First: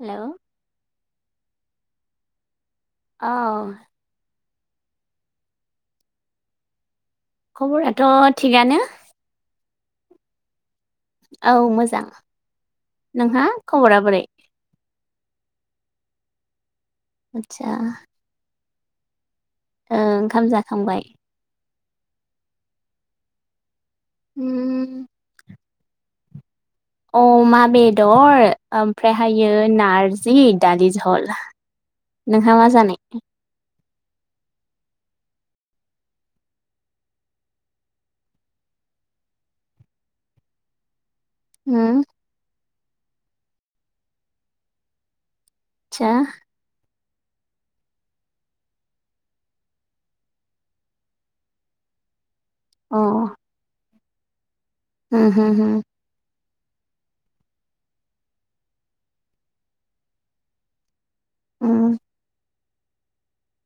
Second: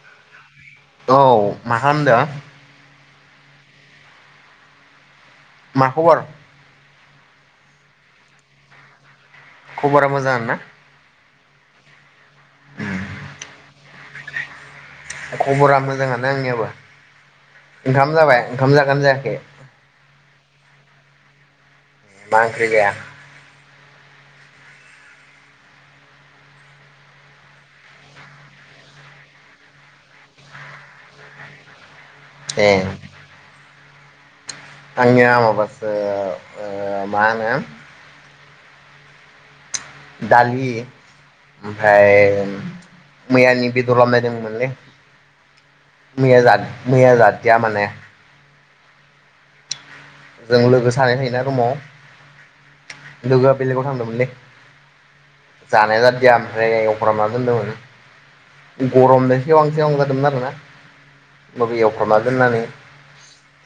hello औ मा होनदों औ मा खबर खबराथ' थिगानो खबरा मोजां ना औ मोजां नोंहा खबरा बोरै खबरा मोजाङानो आंनियाबो आतसा ओंखाम जाबाय ओंखाम जागोनना जायाखै ओंखाम जाखांबाय मा ओंख्रि जाया उम अमा बेदर ओमफ्रायहायो नारजि दालि जहल नोंहा मा ए जानाय आंनिया माबासो माहोनो दालि उम ओमफ्राय मैयानि बेदर लाबोनाय दंमोनलै आदसा मैया मैया जादिया माने जों लोगो सानै थायोना रुमाव अ लोगोआ बेलगाव थांदोंमोन उम हो हो [unintelligible] जानाय जादिया आं जायगाय एवफ्राना दोनदोंमोन गरमनि सेबां सेबां जादोंमोन आरोना होनबाबो एवफ्रामना दोननानै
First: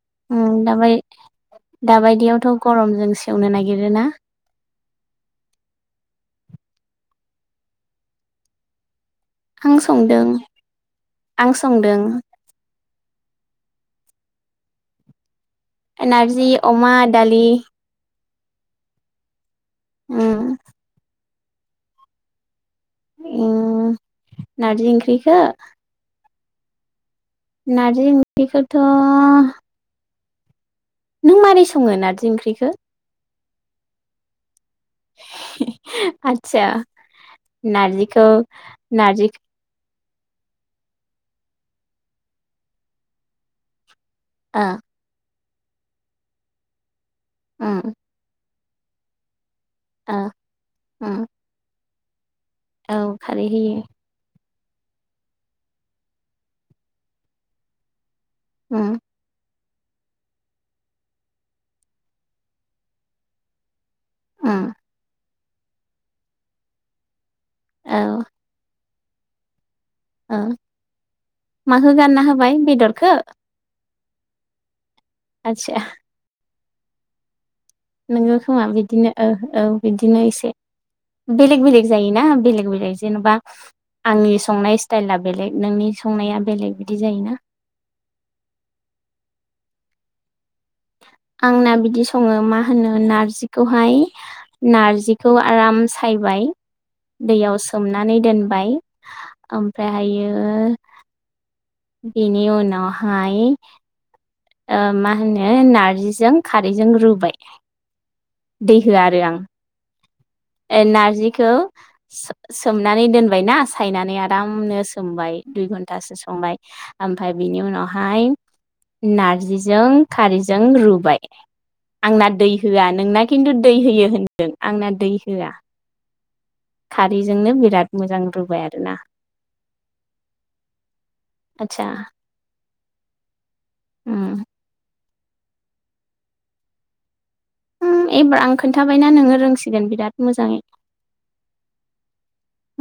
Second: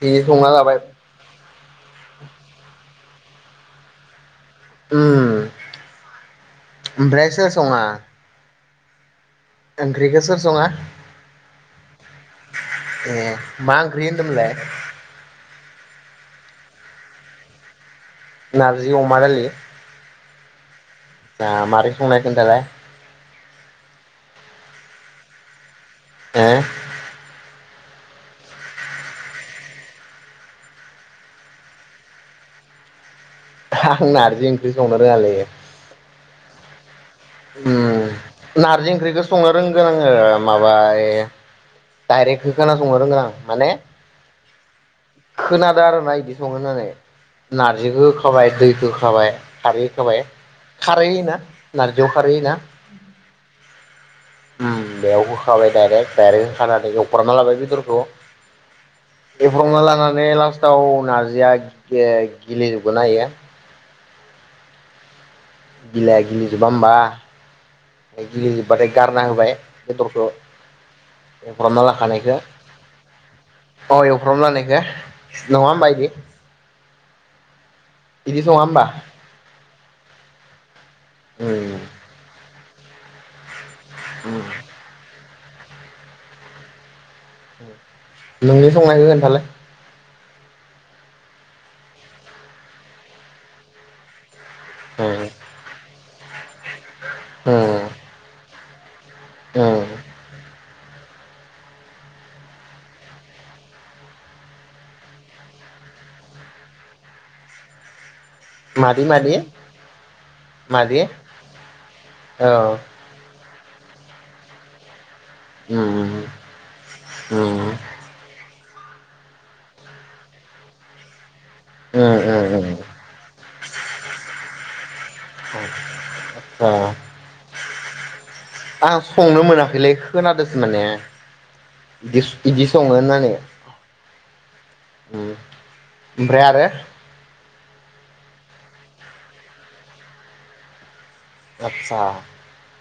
बिदि संना ओम जाबाय दाबाय दाबायदियावथ' गरमजों से सेवनो नागिरोना उम ओमफ्राय सोर सङा आं ओंख्रिखौ संदों सोर सङा आं संदों ए मा ओंख्रि होन्दोंमोनलाय नार्जि अमा दालि नारजि अमा दालि हम मा मारै संनाय खोनथालाय ओम नारजि ओंख्रिखौ हो नारजि ओंख्रिखोथ' नों मोरै सङो नारजि ओंख्रिखो आं नारजि ओंख्रि संनो रोङालै आतसा ओम नारजिखौ नारजि ओंख्रिखौ संनो रोंगो ओ माबा ए दायरेक्ट होखाना संनो रोंगोन आं माने आ खोनादों आरोना बिदि सङो होननानै उम नारजिखौ होखाबाय दै होखाबाय खारै ओ होखाबाय खारै उम होयोना नार खारैहोयो ना औ खारै होयो ओम बेयाव होखाबाय दडाइरेक्ट दडाइरेक्ट होखाना एवख्रना लाबाय बेदरखौ ओम फेब्रंना लानानै लास्टाव नार्जिया गेलेजोबगोना इयो ओम गिलाया गिलिजोबा होमबा गिलिजोबबाथाय गारना होबाय बेदरखौ ओ एवफ्रामना माखौ गारना लाखानायखौ होबाय बेदरखौ अ एवफ्रामना होनायखौ नङा आदसा होनबा इदि नोंगो इदि सङा खोमा होमबा बिदिनो औ औ बिदिनो इसे बेलेग उम बेलेग जायोना बेलेग बेलेग जेनेबा उम आंनि संनाय स्टाइला बेलेग नोंनि संनाया बेलेग बिदि जायोना नोंनि संनायखौ खोनथालाय आंना बिदि सङो मा होनो नारजिखौहाय उम नारजिखौ आराम सायबाय दैयाव उम सोमनानै दोनबाय ओमफ्राय उम हायो बिनि उनाव हाय ओ मा होनो नारजिजों खारैजों रुबाय दै होआ मादि आरो मादि आं ए मादि औ नारजिखौ सो सोमनानै दोनबाय ना सायनानै आरामनो सोमबाय दुइ उम उम घन्टासो सोमबाय ओमफ्राय बिनि उम उनावहाय नारजिजों खारैजों रुबाय आंना उम दै उम उम होआ नोंना किनथु दै होयो होनदों आंना दै होआ औ खारैजोंनो बिराद मोजां रुबाय आरोना आं संनो मोनाखैलै खोनादोंसो माने आदसा इदि इदि सङो होननानै उम उ ओमफ्राय आरो उ एबार आं खोनथाबायना नोङो रोंसिगोन बिराद मोजाङै आतसा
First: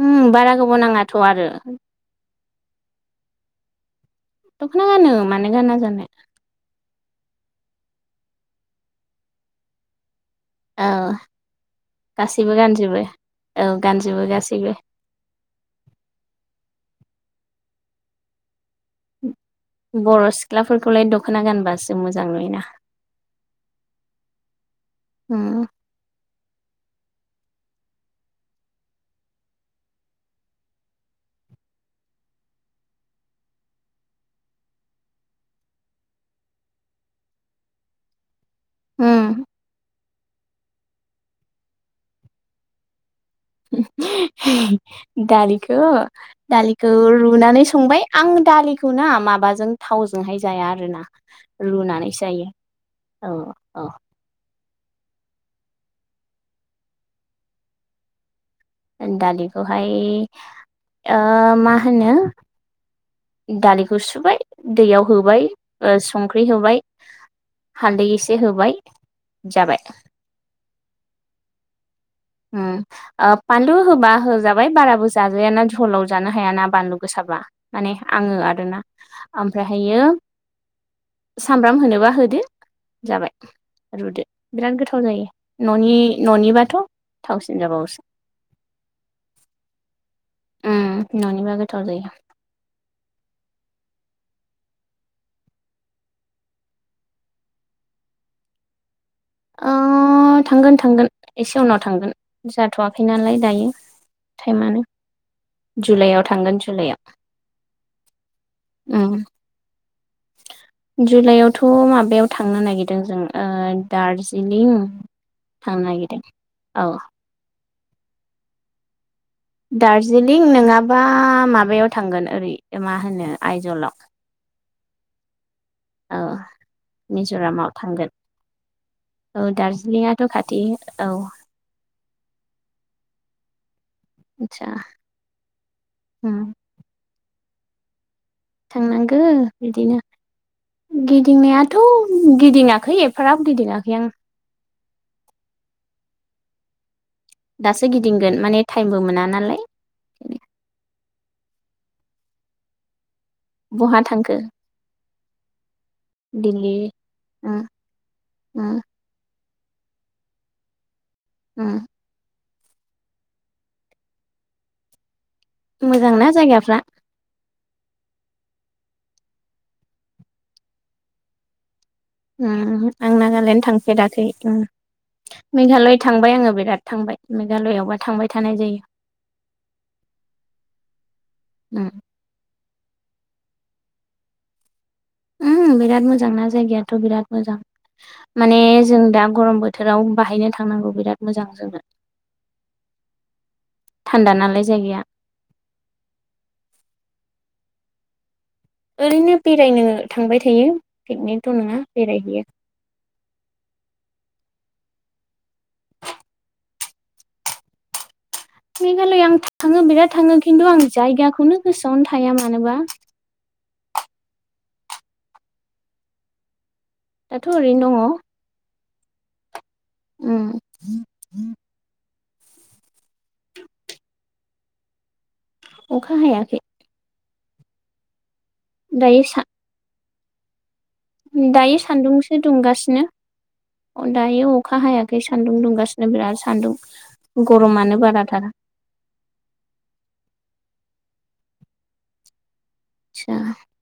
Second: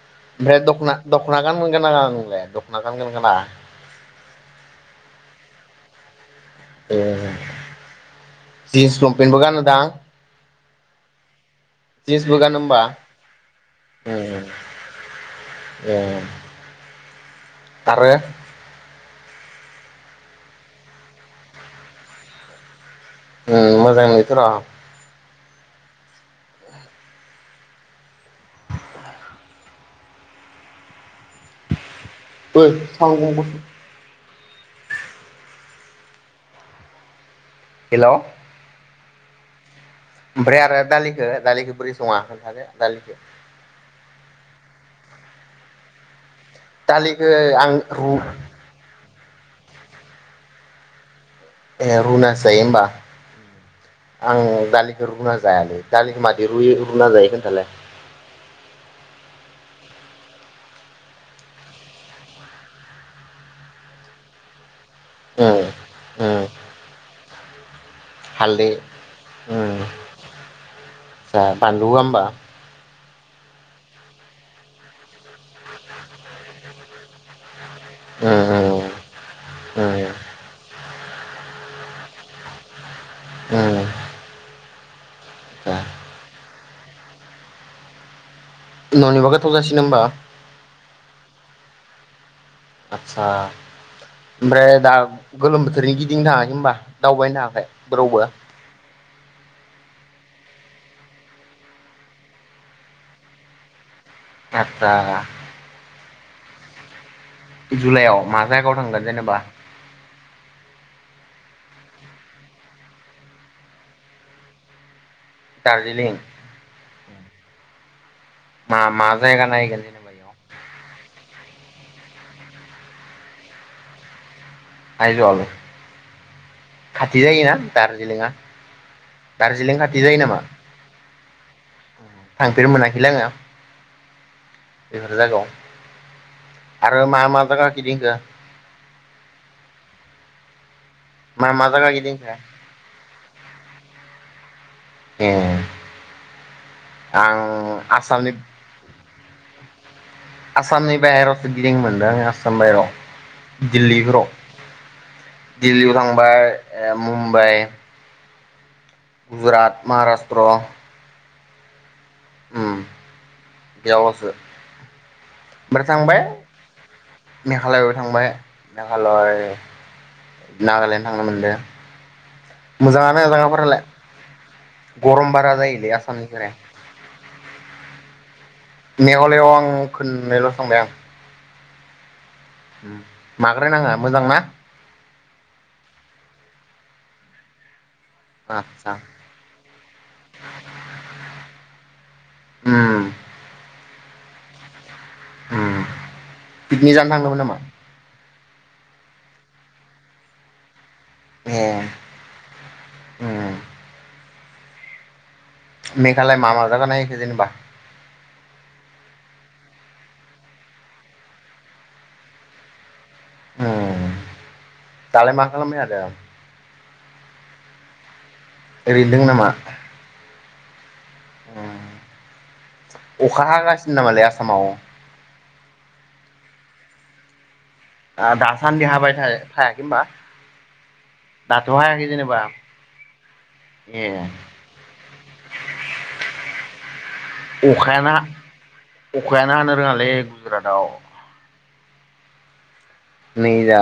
उम बारा गोबाव दख'ना नाङाथ' दख'ना आरो गानगोन गाना नोंलाय दख'ना गानगोन गाना दख'ना गानो मानो गाना जानो ए जिन्स लंपेनबो गानो दां औ गानो गासिबो होमबा गानजोबो औ गानजोबो गासैबो ए आरो बर' सिख्लाफोरखौलाय दख'ना गानबासो मोजां नुयोना उ मोजां नुयोथ' र' उ [unintelligible] हेलौ उम ओमफ्राय आरो दालिखौ दालिखौ बोरै सङा खोनथादो दालिखौ दालिखौ दालिखौ रुनानै आं संबाय रु आं दालिखौ ना मा माबाजों थावजोंहाय जाया आरो ना ए रुनासो जायो होमबा औ औ आं दालिखौ रुना जायालै दालिखौ मादै रुयो रुना जायो खोन्थालाय दालिखौहाय आ मा होनो दालिखौ सुबाय दैयाव होबाय ओ उम उम संख्रि होबाय हालदै एसे हालदै होबाय जाबाय आ बानलु होआ उम ओ बानलु होबा होजाबाय बाराबो जाजायाना झलाव जानो हायाना बानलु गोसाबा माने आङो उम आरोना उम उम ओमफ्रायहायो सामब्राम होनोबा होदो जाबाय उम रुदो बिराद गोथाव जायो दा न'नि न'नि बा थ थावसिन जाबावोसो न'निबा गोथावजासि नो होमबा न'नि बा गोथाव जायो आतसा ओमफ्राय दा गोलोम बोथोरनि गिदिंनो थाङाखै होनबा दावबायनो थाङाखै जेरावबो ओ थांगोन थांगोन एसे उनाव थांगोन जाथ'वाखै नालाय दायो टाइमानो आदसा जुलाइआव थांगोन जुलायाव जुलाइआव मा जायगायाव थांगोन उम जेनेबा थ' माबायाव थांनो नागिरदों जों ओ दार्जिलिं थांनो दार्जिलिं नागिरदों औ मा मा जायगा नायगोन जेनेबा बेयाव दार्जिलिं नोङाबा माबा माबायाव थांगोन ओरै मा होनो आइजलाव आय जल औ खाथि जायोना मिज'रामाव थांगोन दार्जिलिंआ औ दार्जिलिं खाथि जायो दार्जिलिंआथ' नामा खाथि औ थांफेरनो मोनाखैलै आङो आदसा बेफोर जायागायाव आरो मा मा जागा गिदिंखो थांनांगो बिदिनो मा मा गिदिंनायाथ' जायगा गिदिंखो गिदिङाखै एफाराब गिदिंआखै आं ए आं दासो आसामनि गिदिंगोन माने टाइमबो मोनान नालाय आसामनि बाहेरावसो गिदिं मोनदों आङ आसाम बाहेरायाव बहा थांखो दिल्लीफोराव दिल्ललियाव थांबा दिल्ली ए मुम्बाइ उम उम गुजरात माहाराष्ट्र उम उम बेयावलसो मोजांना जायगाफ्रा मेघालय आव थांबाय मेघालय नागालेण्ड थांनो मोनदो उमहो आं मोजाङानो नागालेण्ड जायगाफोरालाय थांफेराखै उम गरम बारा जायोलै मेघालय थांबाय आसामनिफ्राय आङो बिराद थांबाय मे मेघालयआवबा थांबाय थानाय जायो मेघालयआव आं खोननैल' थांबाय आं उम उम माग्राय नाङा मोजां ना उम बिराद मोजां ना जायगायाथ' बिराद मोजां माने आदसा जों दा गरम बोथोराव बाहायनो थांनांगौ बिराद मोजां जोंनो उम थान्दा नालाय जायगाया उम पिकनि जानो थांदोंमोन नामा ओरैनो बेरायनो थांबाय थायो पिकनिक थ' ए नङा बेरायहैयो उम मेघालय मा मा जागा नायखो जेनेबा मेघालया आं थाङो बिराद थाङो खिन्थु आं जायगाखोनो गोसोआवनो थाया मानोबा उम दालाय मा खालामबाय थादो दाथ' ओरैनो दङ ओरैनो दोङो नामा उम उम अखा हागासिनो नामालै आसामाव अखा हायाखै आ दा सान्दि हाबाय दायो थाय सा थायाखै होनबा दाथ' दायो हायाखै सान्दुंसो जेनेबा दुंगासिनो ए अ दायो अखा हायाखै सान्दुं दुंगासिनो बिराद सान्दुं गरमानो अखायानो बाराथार अखायानो हानो रोङालै गुजरातआव आदसा नै जा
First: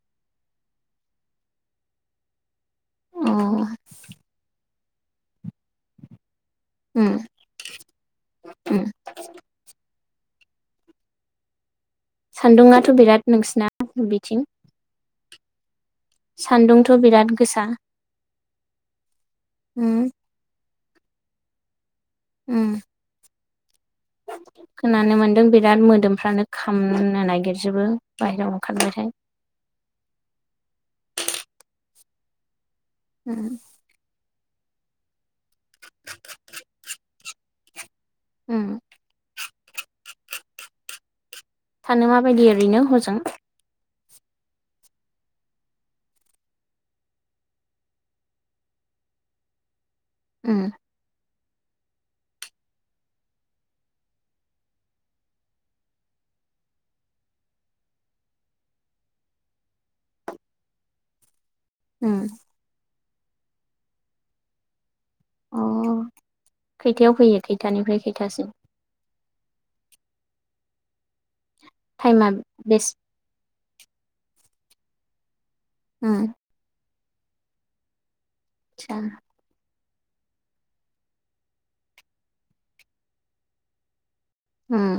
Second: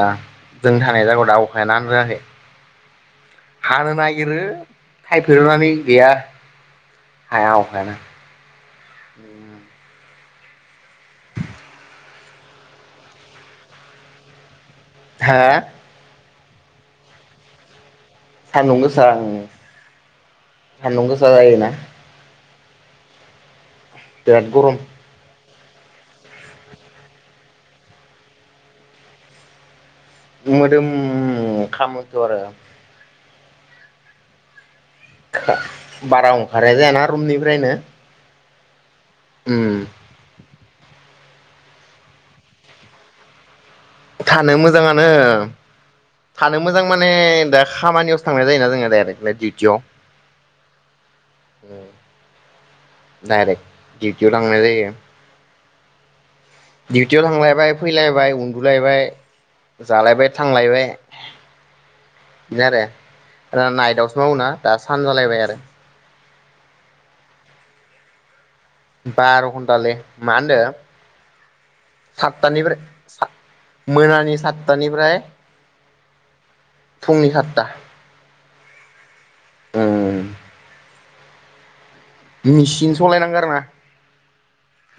जों थानाय जायगायाव दा अखायानो हानो रोङाखै अ हानो नागिरो थायफेर'नानै गैया उम हाया ओंखायनो उम सान्दुङाथ' बिराद नोंसिना बिथिं हा सान्दुंथ' बिराद गोसा सानदुं गोसा ओं उम सानदुं गोसा जायोना उम बिराद गरम खोनानो मोनदों बिराद मोदोमफ्रानो खामनो नागिरजोबो बाहेरायाव ओंखारबाथाय मोदोम खामोथ' आरो हम बारा ओंखारनाय जायाना रुमनिफ्रायनो उम उम थानो माबायदि ओरैनो हजों थानो मोजाङानो थानो मोजां माने दा खामानियाव थांनाय जायोना जोङो डाइरेक्टलाय डिउटियाव उम डायरेक्ट डिउटियाव थांनाय जायो डिउटियाव थांलायबाय फैलायबाय उन्दुलायबाय जालायबाय थांलायबाय उम बिदिनो आरो नाइटआवसो मावो ना दा सानजालायबाय आरो अ खैथायाव फैयो खैथानिफ्राय खैथासिम बार' घन्टालै मा होनदों टाइमा बेस सातथानिफ्राय मोनानि सात साततानिफ्राय हम फुंनि खातता आतसा ओं मेचिन सलायनांगौ आरो ना उम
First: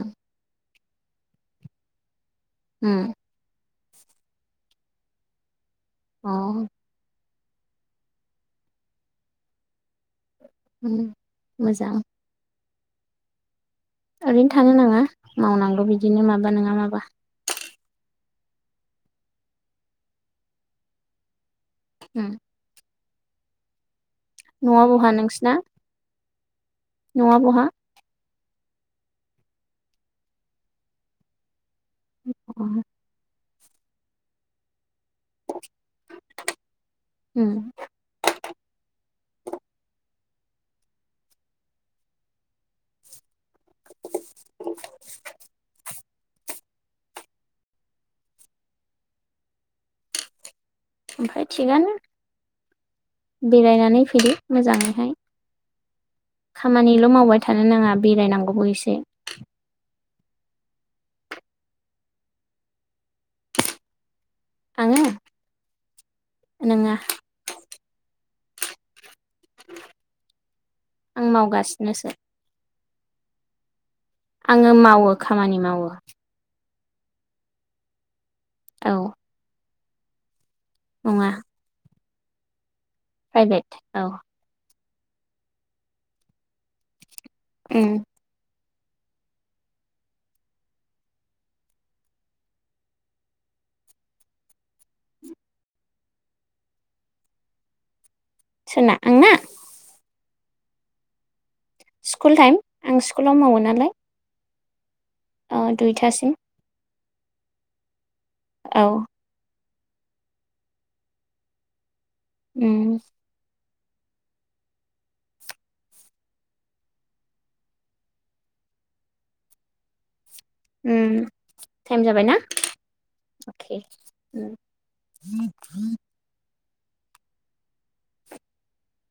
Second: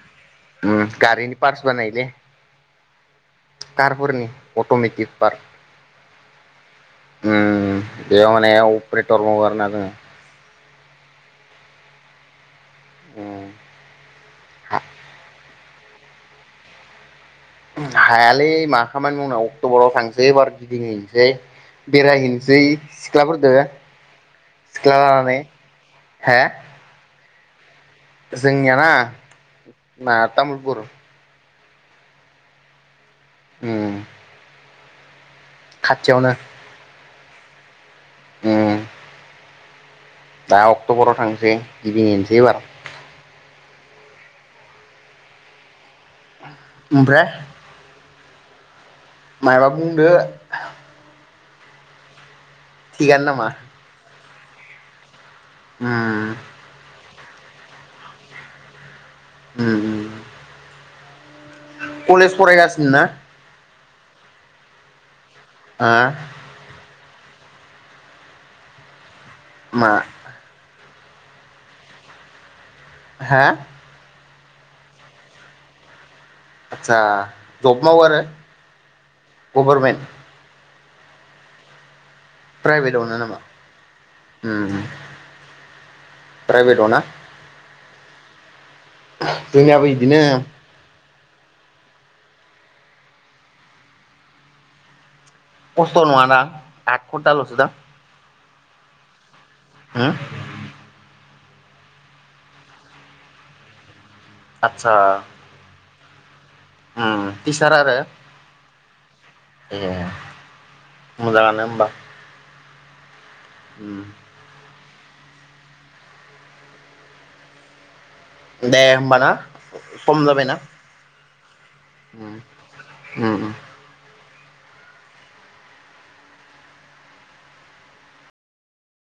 उम गारिनि पार्स बानायो जे होम कारफोरनि अट'मेटिक पार्ट अ उम बेयाव माने अपारेटर मावो आरोना जोङो मोजां उम ओरैनो थानो नाङा मावनांगौ बिदिनो माबा नोङा माबा हायालै मा खामानि मावनाव अक्ट'बराव थांसै एबार गिदिंहैनोसै उम बेरायहैनोसै सिख्लाफोरदो न'आ बहा नोंसिना हा न'आ बहा जोंनियाना ना जोंना तामुलपुर अ उम खाथियावनो उम उम दा अक्ट'बराव थांसै गिदिंहैनोसै एबार ओमफ्राय मायबा बुंदो ओमफ्राय थिगानो थिगानो नामा बेरायनानै फैदो मोजाङैहाय उम खामानिल' मावबाय थानो नाङा बेरायनांगौबो एसे उम उम कलेज फरायगासिनो ना आङो ओ नोङा मा आं मावगासिनोसो हा आङो मावो खामानि मावो आतसा जब मावो आरो औ गभरमेन्ट नङा प्राइभेटआवनो नामा प्राइभेट औ उम प्राइभेटावना उम जोंनियाबो इदिनो खस्थ' नङा दां आद खनथालसो दां सोरना आंना उम स्कुल टाइम आं स्कुलाव मावो नालाय आतसा अ दुइथासिम उम टिसार आरो औ ए मोजाङानो होमबा उम उम दे होमबाना सम जाबायना उम टाइम जाबाय उम ना उम उम अके [inaudible]